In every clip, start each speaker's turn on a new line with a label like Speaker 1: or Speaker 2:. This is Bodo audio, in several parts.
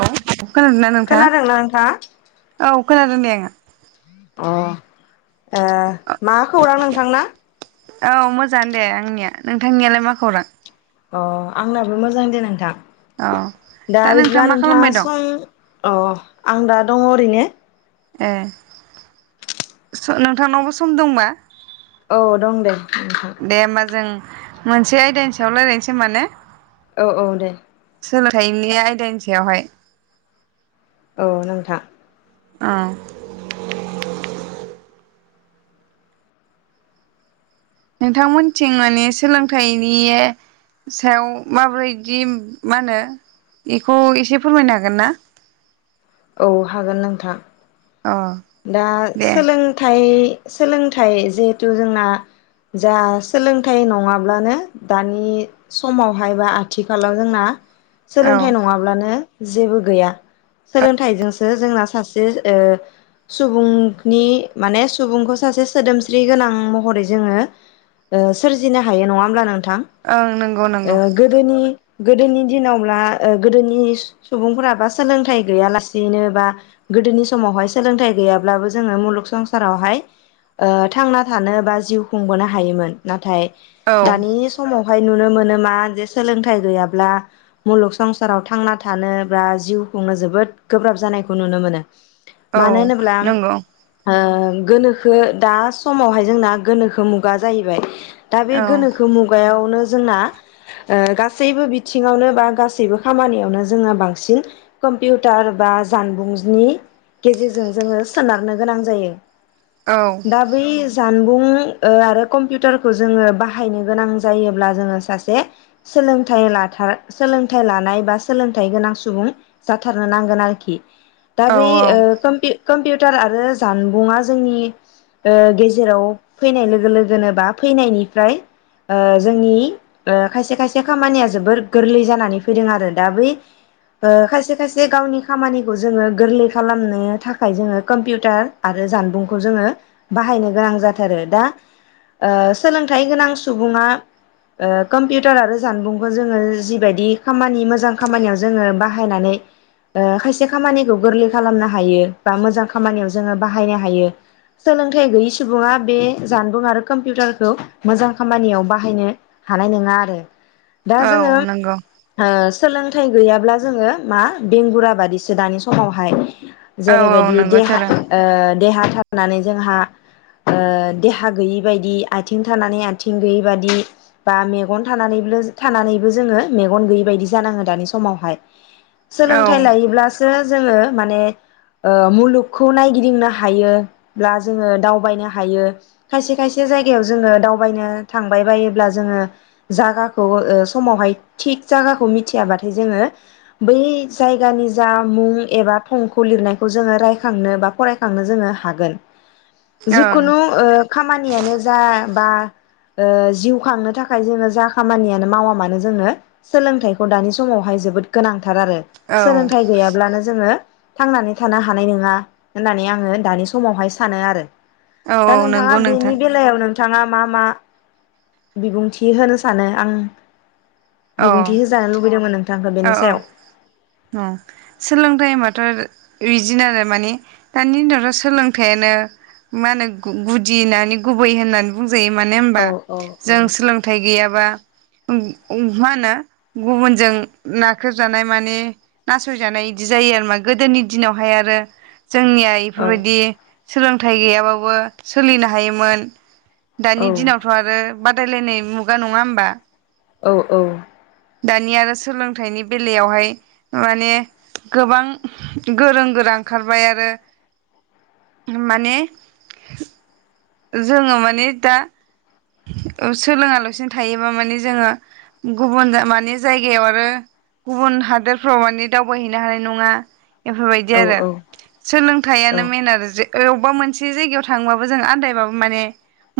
Speaker 1: औ खोनादोंना नोंथां?
Speaker 2: खोनादोंना नोंथाङा?
Speaker 1: खोनादों दे आङो।
Speaker 2: अ' ओ मा खौरां नों थांना
Speaker 1: औ मोजाङानो दे आंनिया नोंथांनियालाय मा खौरां
Speaker 2: अ आंनाबो मोजां दे नोंथां
Speaker 1: औ
Speaker 2: दा बिदिब्ला
Speaker 1: मा
Speaker 2: नोंथाङा
Speaker 1: खालामबाय दं
Speaker 2: सम अ आं दा दङ ओरैनो
Speaker 1: ए स नोंथांनावबो सम दंबा
Speaker 2: औ दं दे नोंथां
Speaker 1: दे होमबा जों मोनसे आयदानि सायाव रायलायनोसै होमबा ने
Speaker 2: औ औ दे
Speaker 1: सोलोंथाइनि आयदानि सायावहाय
Speaker 2: औ नोंथां
Speaker 1: औ नोंथांमोनथिं माने सोलोंथाइनि सायाव माब्रैदि मा होनो इखौ एसे फोरमायनो हागोन ना
Speaker 2: औ हागोन नोंथां
Speaker 1: अ
Speaker 2: दा
Speaker 1: दे
Speaker 2: सोलोंथाइ सोलोंथाइ जिहेथु जोंना जा सोलोंथाइ नङाब्लानो दानि समावहाय बा आथिखालाव जोंना
Speaker 1: औ
Speaker 2: सोलोंथाइ नङाब्लानो जेबो गैया सोलोंथाइजोंसो जोंना सासे ओ सुबुंनि माने सुबुंखौ सासे सोदोमस्रि गोनां महरै जोङो ओ सोरजिनो हायो नङा होमब्ला नों थां
Speaker 1: ओं नंगौ नंगौ
Speaker 2: ओ गोदोनि गोदोनि दिनावब्ला ओ गोदोनि सुबुंफोराबा सोलोंथाइ गैयालासेनो बा गोदोनि समावहाय सोलोंथाइ गैयाब्लाबो जोंङो मुलुग संसारावहाय ओ थांना थानो बा जिउ खुंबोनो हायोमोन नाथाय
Speaker 1: औ
Speaker 2: दानि समावहाय नुनो मोनो मा जे सोलोंथाइ गैयाब्ला मुलुग संसाराव थांना थानो बा जिउ खुंनो जोबोद गोब्राब जानायखौ नुनो मोनो
Speaker 1: औ
Speaker 2: मानो होनोब्ला
Speaker 1: नंगौ
Speaker 2: ओ गोनोखो दा समावहाय जोंना गोनोखो मुगा जाहैबाय दा बे
Speaker 1: औ
Speaker 2: गोनोखो मुगायावनो जोंना ओ गासैबो बिथिङावनो बा गासैबो खामानियावनो जोंङो बांसिन कम्पिउटार बा जानबुंनि गेजेरजों जोंङो सोनारनो गोनां जायो
Speaker 1: औ
Speaker 2: दा बै जान सुबुं आरो कम्पिउटारखौ जोंङो बाहायनो गोनां जायोब्ला जोंङो सासे सोलोंइ लाथार सोलोंथाइ लानाय बा सोलोंथायाइ गोनां सुबुं जाथारनो नांगोन आरोखि दा
Speaker 1: औ
Speaker 2: बे
Speaker 1: औ
Speaker 2: ओ कम कम्पिउटार आरो जानबुङा ओ जोंनि गेजेराव फैनाय लोगो लोगोनो बा फैनायनिफ्राय ओ जोंनि ओ खायसे खायसे खामानिया जोबोर गोरलै जानानै फैदों आरो दा बै ओ खायसे खायसे गावनि खामानिखौ जोङो गोरलै खालामनो था खाय जोङो कम्पिउटार आरो जानबुंखौ जोङो बाहायनो गोनां जाथारो दा ओ सोलोंथाइ गोनां सुबुङा ओ कम्पिउटार आरो जानबुंखौ जोङो जिबायदि खामानि मोजां खामानियाव जोङो बाहायनानै ओ खायसे खामानिखौ गोरलै खालामनो हायो बा मोजां खामानियाव जोंङो बाहायनो हायो सोलोंथाइ गैयि सुबुङा बे जानबुं आरो कम्पिउटारखौ मोजां खामानियाव बाहायनो हानाय नोङा आरो दा जोंङो
Speaker 1: औ नंगौ
Speaker 2: ओ सोलोंथाइ गैयाब्ला जोंङो मा बेंगुरा बादिसो दानि समावहाय
Speaker 1: औ औ
Speaker 2: जेरैबायदि देहा
Speaker 1: नंगौथारो
Speaker 2: ओ देहा जानानै जोंहा ओ देहा गैयै बायदि आथिं थानानै आथिं गैयै बादि बा मेगन थानानै थानानैबो जोङो मेगन गैयै बायदि जानाङो दानि समावहाय
Speaker 1: औ
Speaker 2: सोलोंथाइ
Speaker 1: ओं
Speaker 2: लायोब्लासो जोङो माने ओ मुलुगखौ नायगिदिंनो हायोब्ला जोङो दावबायनो हायो खायसे खायसे जायगायाव जोङो दावबायनो थांबाय बायोब्ला जोङो जागाखौ ओ समावहाय थिग जागाखौ मिथियाबाथाय जोङो बै जायगानि जा मुं एबा थंखौ लिरनाय खौ जोङो रायखांनो बा फरायखांनो जोङो हागोन
Speaker 1: औ
Speaker 2: जिखुनु ओ खामानियानो जा बा जिउ खांनो थाखाय जोंङो जा खामानियानो मावा मानो जोंङो सोलोंथाइखौ दानि समावहाय जोबोद गोनां आरो सोलोंथाइ
Speaker 1: औ
Speaker 2: गैयाब्लानो जोंङो थांनानै थानो हानाय नंङा होननानै आंङो दानि समावहाय सानो आरो दा
Speaker 1: औ
Speaker 2: नोंथाङा
Speaker 1: नंगौ
Speaker 2: बेनि
Speaker 1: नोंथां
Speaker 2: बेलायाव नों बिथाङा मा मा बिबुंथि होनो सानो आं
Speaker 1: औ
Speaker 2: बिबुंथि होजानो लुबैदोंमोन आं
Speaker 1: औ औ सोलोंथाइ माथ रिजिन आरो माने दानि उनावथ सोलोंथायानो मा होनो गुदि होनानि गुबै होननानै बुं बुंजायो मानो
Speaker 2: औ
Speaker 1: होमबा
Speaker 2: औ
Speaker 1: जों सोलोंथाय गैयाबा मा होनो गुबुनजों नाख्रेबजानाय माने नासयजानाय बिदि जायो आरोमा गोदोनि दिनावहाय आरो। जोंनिया
Speaker 2: औ
Speaker 1: इफोरबायदि सोलोंथाइ गैयाबाबो सोलिनो हायोमोन।
Speaker 2: औ
Speaker 1: दानि दिनावथ आरो ब बादायलायनाय मुगा नंङा होमबा।
Speaker 2: औ औ
Speaker 1: दानि आरो सोलोंथाइनि बेलायावहाय माने गोबां गोरों गोरा ओंखारबाय आरो माने जोंङो माने दा सोलोङालासिनो थायोबा माने जोङो गुबुन मानिे जायगायाव आरो गुबुन हादोरफ्राव मानिे दावबायहैनो हानाय नङा। बेफोरबायदि आरो
Speaker 2: औ
Speaker 1: सोलोंथाइयानो मेन आरो जे बबेबा मोनसे जायगायाव थांबाबो जों आदायबाबो माने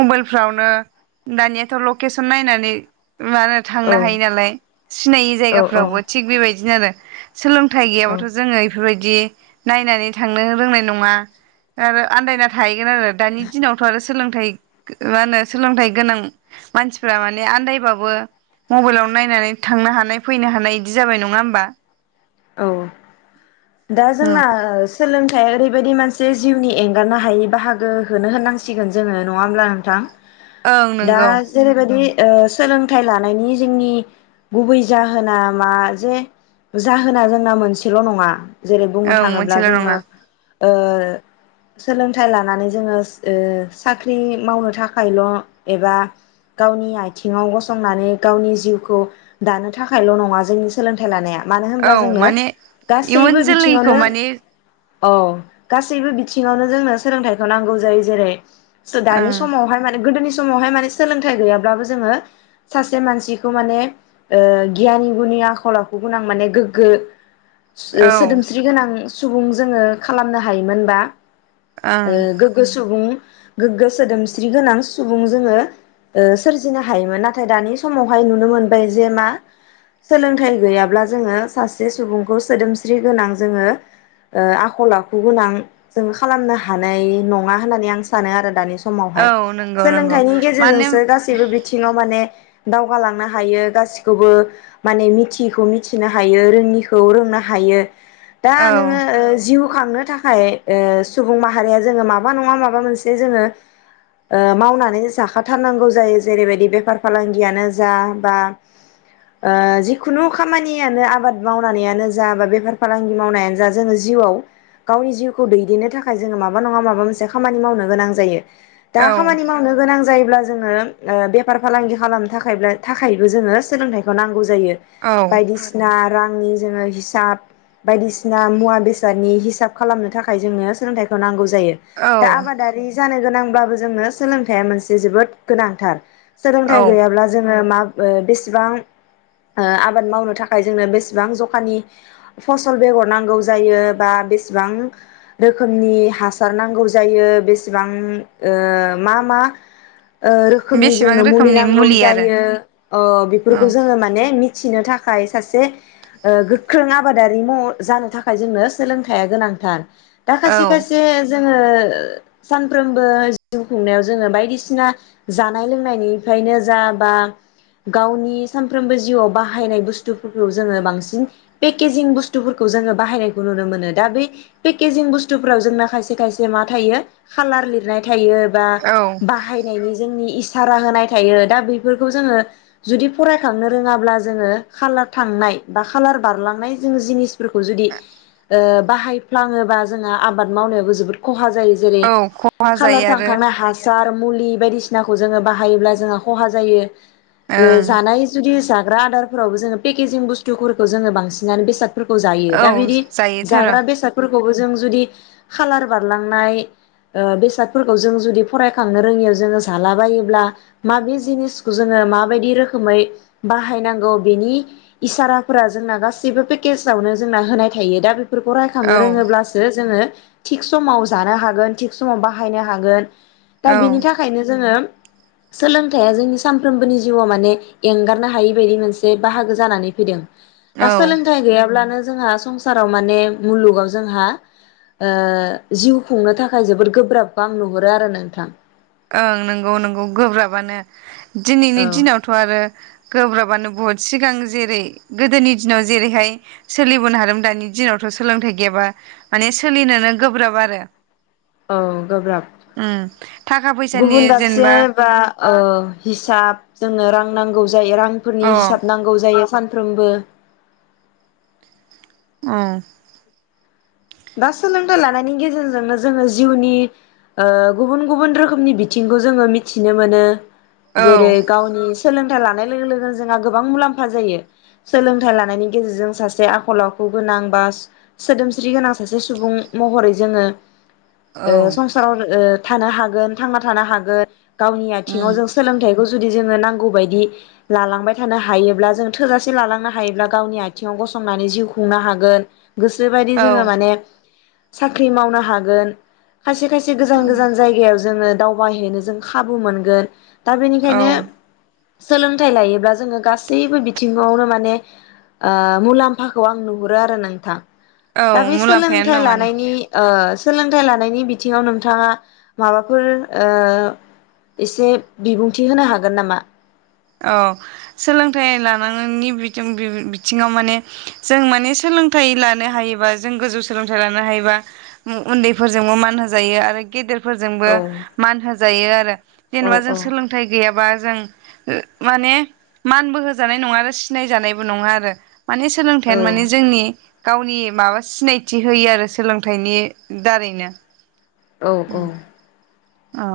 Speaker 1: मबाइलफ्रावनो दानियाथ' लकेसन नायनानै मा होनो थांनो हायो नालाय सिनायै
Speaker 2: औ
Speaker 1: जायगाफोरावबो थिग बेबायदिनो आरो सोलोंथाइ
Speaker 2: औ
Speaker 1: गैयाब्लााथ' जोंङो बेफोरबायदि बिदि नायनानै थांनो रोंनाय नङा आरो आन्दायना थायो। आरो दानि दिनावथ' आरो सोलोंथाइ माहोनो सोलोंथाइ गोनां मानसिफ्रा माने आन्दायबाबो मबाइलाव नायनानै थांनो हानाय फैनो हानाय बिदि जाबाय नङा होमबा
Speaker 2: औ दा जोंना ओ सोलों फ्राय ओरैबायदि मोनसे जिउनि एंगारनो हायै बाहागो खोनो होननांसिगोन जोङो नङा होमब्ला नोंथां?
Speaker 1: ओं
Speaker 2: दा
Speaker 1: नंगौ
Speaker 2: जेरैबायदि ओ सोलोंथाइ लानायनि जोंनि गुबै जाहोना मा जे जाहोना जोंना मोनसेल' नङा। जेरै
Speaker 1: औ
Speaker 2: बुंनो थाङोब्ला
Speaker 1: मोनसेल' नङा
Speaker 2: जोङो ओ सोलोंथाइ लानानै जोङो ओ साख्रि मावनो थाखायल' एबा गावनि आयथिङाव गसंनानै गावनि जिउखौ दानो थाखायल' नङा जोंनि सोलोंथाइ लानाया। मानो
Speaker 1: औ
Speaker 2: होनब्ला जोंनो
Speaker 1: माने
Speaker 2: गासैबो
Speaker 1: इयुन जोलैखौ
Speaker 2: बिथिङावनो
Speaker 1: माने
Speaker 2: औ गासैबो बिथिङावनो जोंनो सोलोंथाइखौ नांगौ जायो जेरै थ' दानि
Speaker 1: ओं
Speaker 2: समावहाय माने गोदोनि समावहाय माने सोलोंथाइ गैयाब्लाबो जोङो सासे मानसिखौ माने गियानि गुनि आखल आखु गोनां माने गोग्गो
Speaker 1: औ
Speaker 2: सो-सोदोमस्रि गोनां सुबुं जोङो खालामनो हायोमोन बा ओ
Speaker 1: ओं
Speaker 2: गोग्गो सुबुं गोग्गो सोदोमस्रि गोनां सुबुं जोङो ओ सोरजिनो हायोमोन, नाथाय दानि समावहाय नुनो मोनबाय जे मा सोलोंथाइ गैया ब्ला जोङो सासे सुबुंखौ सोदोमस्रि गोनां जोङो आखल आखु गोनां जो खालामनो हानाय नङा होननानै आं सानो आरो दानि स समावहाय।
Speaker 1: औ नंगौ नंगौ
Speaker 2: सोलोंथाइनि
Speaker 1: माने
Speaker 2: गेजेरजोंसो गासैबो बिथिङाव माने दावगालांनो हायो गासिखौबो माने मिथियैखौ मि थिनो हायो रोङिखौ रोंनो हायो। दा
Speaker 1: औ
Speaker 2: नोङो ओ जिउ खांनो थाखाय ओ सुबुं माहारिया जोङो माबा नङा माबा मोनसे जोङो ओ मावनानै जाखाथारनांगौ जायो जेरैबायदि बेफार फालांगियानो जा बा ओ जिखुनु खा खामानियानो आबाद मावनानैआनो जा बा बेफार फालांगि मावनायानो जा जोङो जिउआव गावनि जिउखौ दैदेननो थाखाय जोङो माबा नङा माबा मोनसे खामानि मावनो गोनां जायो। दा
Speaker 1: औ
Speaker 2: खामानि मावनो गोनां जा जायोब्ला जोंङो ओ बेफार फालांगि खालामनो थाखायब्ला थाखायबो जोङो सोलोंथाइखौ नांगौ जा जायो।
Speaker 1: औ
Speaker 2: बायदिसिना रांनि जोङो हिसाब बायदिसिना मुवा बेसादनि हिसाब खालामनो थाखाय जोंङो सोलोंथाइखौ नांगौ जा जायो। दा
Speaker 1: औ
Speaker 2: आबादारि जानो गोनां ब्लाबो जोंनो सोलोंथाइया मोनसे जोबोद गोनांथार। सोलोंथाइ
Speaker 1: औ
Speaker 2: गैयाब्ला जोङो मा ओ बेसेबां ओ आब आबाद मावनो थाखाय जोंनो बेसेबां ज'खानि फसल बेगर नांगौ जायो बा बेसेबां रोखोमनि हासार नांगौ जायो बेसेबां ओ मा मा ओ रोखोमनि
Speaker 1: बेसेबां
Speaker 2: जोंनो मुलि
Speaker 1: रोखोमनि
Speaker 2: नांगौ
Speaker 1: आरो
Speaker 2: जायो ओ बेफोरखौ
Speaker 1: औ
Speaker 2: जोङो माने मि थिनो थाखाय सासे ओ गोख्रों आबादारि म जानो थाखाय जोंनो सोलोंथाइया गोनांथार। दा खायसे
Speaker 1: औ
Speaker 2: खायसे जों जोङो सानफ्रोमबो जिउ खुंनायाव जोङो बायदिसिना जानाय लोंनायनिफ्रायनो जा बा गावनि सानफ्रोमबो जिउआव बाह बाहायनाय बुस्तुफोरखौ जोङो बांसिन पेकेजिं बुुस्टुफोरखौ जोङो बाहायनायखौ नुनो मोनो दा बै पेकेजिं बुस्टुफोरा जोंना खायसे खायसे मा थायो खालार लिरनाय था थायो बा
Speaker 1: औ
Speaker 2: बाहायनायनि जोंनि इसारा होनाय थायो दा बेैफोरखौ जोङो जुदि फरायखांनो रोङाब्ला जो जोङो खालार थांनाय बा खालार बारलांनाय जों जिनिस फोरखौ जुदि ओ बाहायफ्लाङोबा जोंहा आबाद मावनायाबो जोबोद खहा जा जायो जेरै
Speaker 1: औ खहा
Speaker 2: खालार
Speaker 1: जायो आरो
Speaker 2: थांखांनाय हासार मुलि बायदिसिनाखौ जोङो बाहायोब्ला जोंहा खहा जायो। ओ
Speaker 1: ओं
Speaker 2: जानाय जुदि रो आदारफोरावबो जोङो पेकेजिं बुस्थुफोरखौ जोङो बांसिनानो बेसाद फोरखौ जायो दा
Speaker 1: औ
Speaker 2: बिदि
Speaker 1: जायोथार'
Speaker 2: जाग्रा बेसादफोरखौबो जों जुदि खालार बारलांनाय ओ बेसादफोरखौ जों जुदि फरायखांनो रोङियाव जोङो जालाबायोब्ला माबे जिनिसखौ जोङो माबायदि रोखोमै बाहायनांगौ बेनि इसाराफोरा जोंना गासैबो पेकेजावनो जोंना होनाय थायो दा बे फोरखौ रायखांनो
Speaker 1: औ
Speaker 2: रोङोब्लासो जोङो थिग समाव जानो हागोन थिग समाव बाहायनो हागोन। दा बिनि
Speaker 1: औ
Speaker 2: थाखायनो जोङो सोलोंथाइया जोंनि सानफ्रोमबोनि जिउआव माने एंगार नो हायि बायदि मोनसे बाहागो जानानै फैदों। दा
Speaker 1: औ
Speaker 2: सोलोंथाइ गैयाब्लानो जोंहा संसाराव माने मुलुगाव जोंहा ओ जिउ खुंनो थाखाय जोबोद गोब्राब आं नुहुरो आरो नोंथां।
Speaker 1: ओं नोंगौ नोंगौ गोब्राबानो। दिनैनि
Speaker 2: औ
Speaker 1: दिनावथ आरो गोब्राबानो। बुहुद सिगां जेरै गोदोनि दिनाव जेरैहाय सोलिबोनो हादों दानि दिनावथ' सोलोंथाइ गैयाबा माने सोलिनोनो गोब्राब आरो।
Speaker 2: औ गोब्राब।
Speaker 1: उम थाखा फैसानि
Speaker 2: गुबुन दाबसे
Speaker 1: जेनेबा
Speaker 2: बा ओ हिसाब जोंनो रां नांगौ। जायो
Speaker 1: अ
Speaker 2: रांफोरनि हिसाब नांगौ जायो। सानफ्रोमबो
Speaker 1: ओम।
Speaker 2: दा सोलोंथाइ लानायनि गेजेरजोंनो जोङो जिउनि ओ गुबुन गुबुन रोखोमनि बिथिंखौ जोङो मिथिनो मोनो। जेरै
Speaker 1: औ
Speaker 2: गावनि सोलों थाय लानाय लोगो लोगोनो जोंहा गोबां मुलाम्फा जायो सोलोंथाइ लानायनि गेजेरजों सासे आखल आखु गोनां बा सोदोमस्रि गोनां सासे सुबुं महरै जोङो
Speaker 1: औ
Speaker 2: ओ संसाराव ओ थानो हागोन थांना थानो हागोन। गावनि आथिंआव
Speaker 1: उम
Speaker 2: जों सोलोंथाइखौ जुदि जोङो नांगौ बायदि लालांबाय थानो हायोब्ला जों थोजासे लालांनो हायोब्ला गावनि आथिङाव गसंनानै जिउ खुंनो हागोन। गोसो बायदि
Speaker 1: औ
Speaker 2: जोङो माने साख्रि मावनो हागोन। खायसे खायसे गोजान गोजान जायगायाव जोङो दावबायहैनो जों खाबु मोनगोन। दा
Speaker 1: औ
Speaker 2: बेनिखायनो सोलोंथाइ लायोब्ला जोङो गासैबो बिथिङावनो माने आ मुलाम्फाखौ आं नुहुरो आरो नोंथां।
Speaker 1: औ
Speaker 2: दा बे
Speaker 1: मुलाम
Speaker 2: सोलोंथाइ लानायनि ओ ओ सोलोंथाइ लानायनि बिथिङाव नोंथाङा माबाफोर ओ इसे बिबुंथि होनो हागोन नामा?
Speaker 1: अ सोलोंथाइ लानांनायनि बिथिं बि-बि-बिथिङाव माने जों माने सोलोंथाइ लानो हायोबा जों गोजौ सोलोंथाइ लानो हायोबा उन्दैफोरजोंबो मान होजायो आरो गेदेर फोरजोंबो
Speaker 2: औ
Speaker 1: मान होजायो आरो
Speaker 2: औ
Speaker 1: जेनेबा जों
Speaker 2: औ
Speaker 1: सोलोंथाइ गैयाबा जों उम माने मानबो होजानाय नङा आरो सिनाय जानायबो नङा आरो। माने सोलोंथाइआ
Speaker 2: औ
Speaker 1: माने जोंनि गावनि माबा सिनायथि होयो आरो सोलोंथाइनि दारैनो
Speaker 2: औ औ
Speaker 1: औ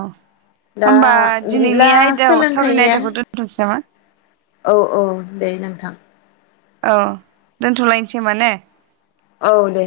Speaker 2: दा
Speaker 1: होमबा दिनैनि
Speaker 2: बिदिब्ला
Speaker 1: आयदाायाव सावरायनाय
Speaker 2: सोलोंथाइया
Speaker 1: आयदाखौथ' सेमा
Speaker 2: औ औ दे नोंथां।
Speaker 1: औ दोनथ'लायनोसै नामा ने?
Speaker 2: औ दे।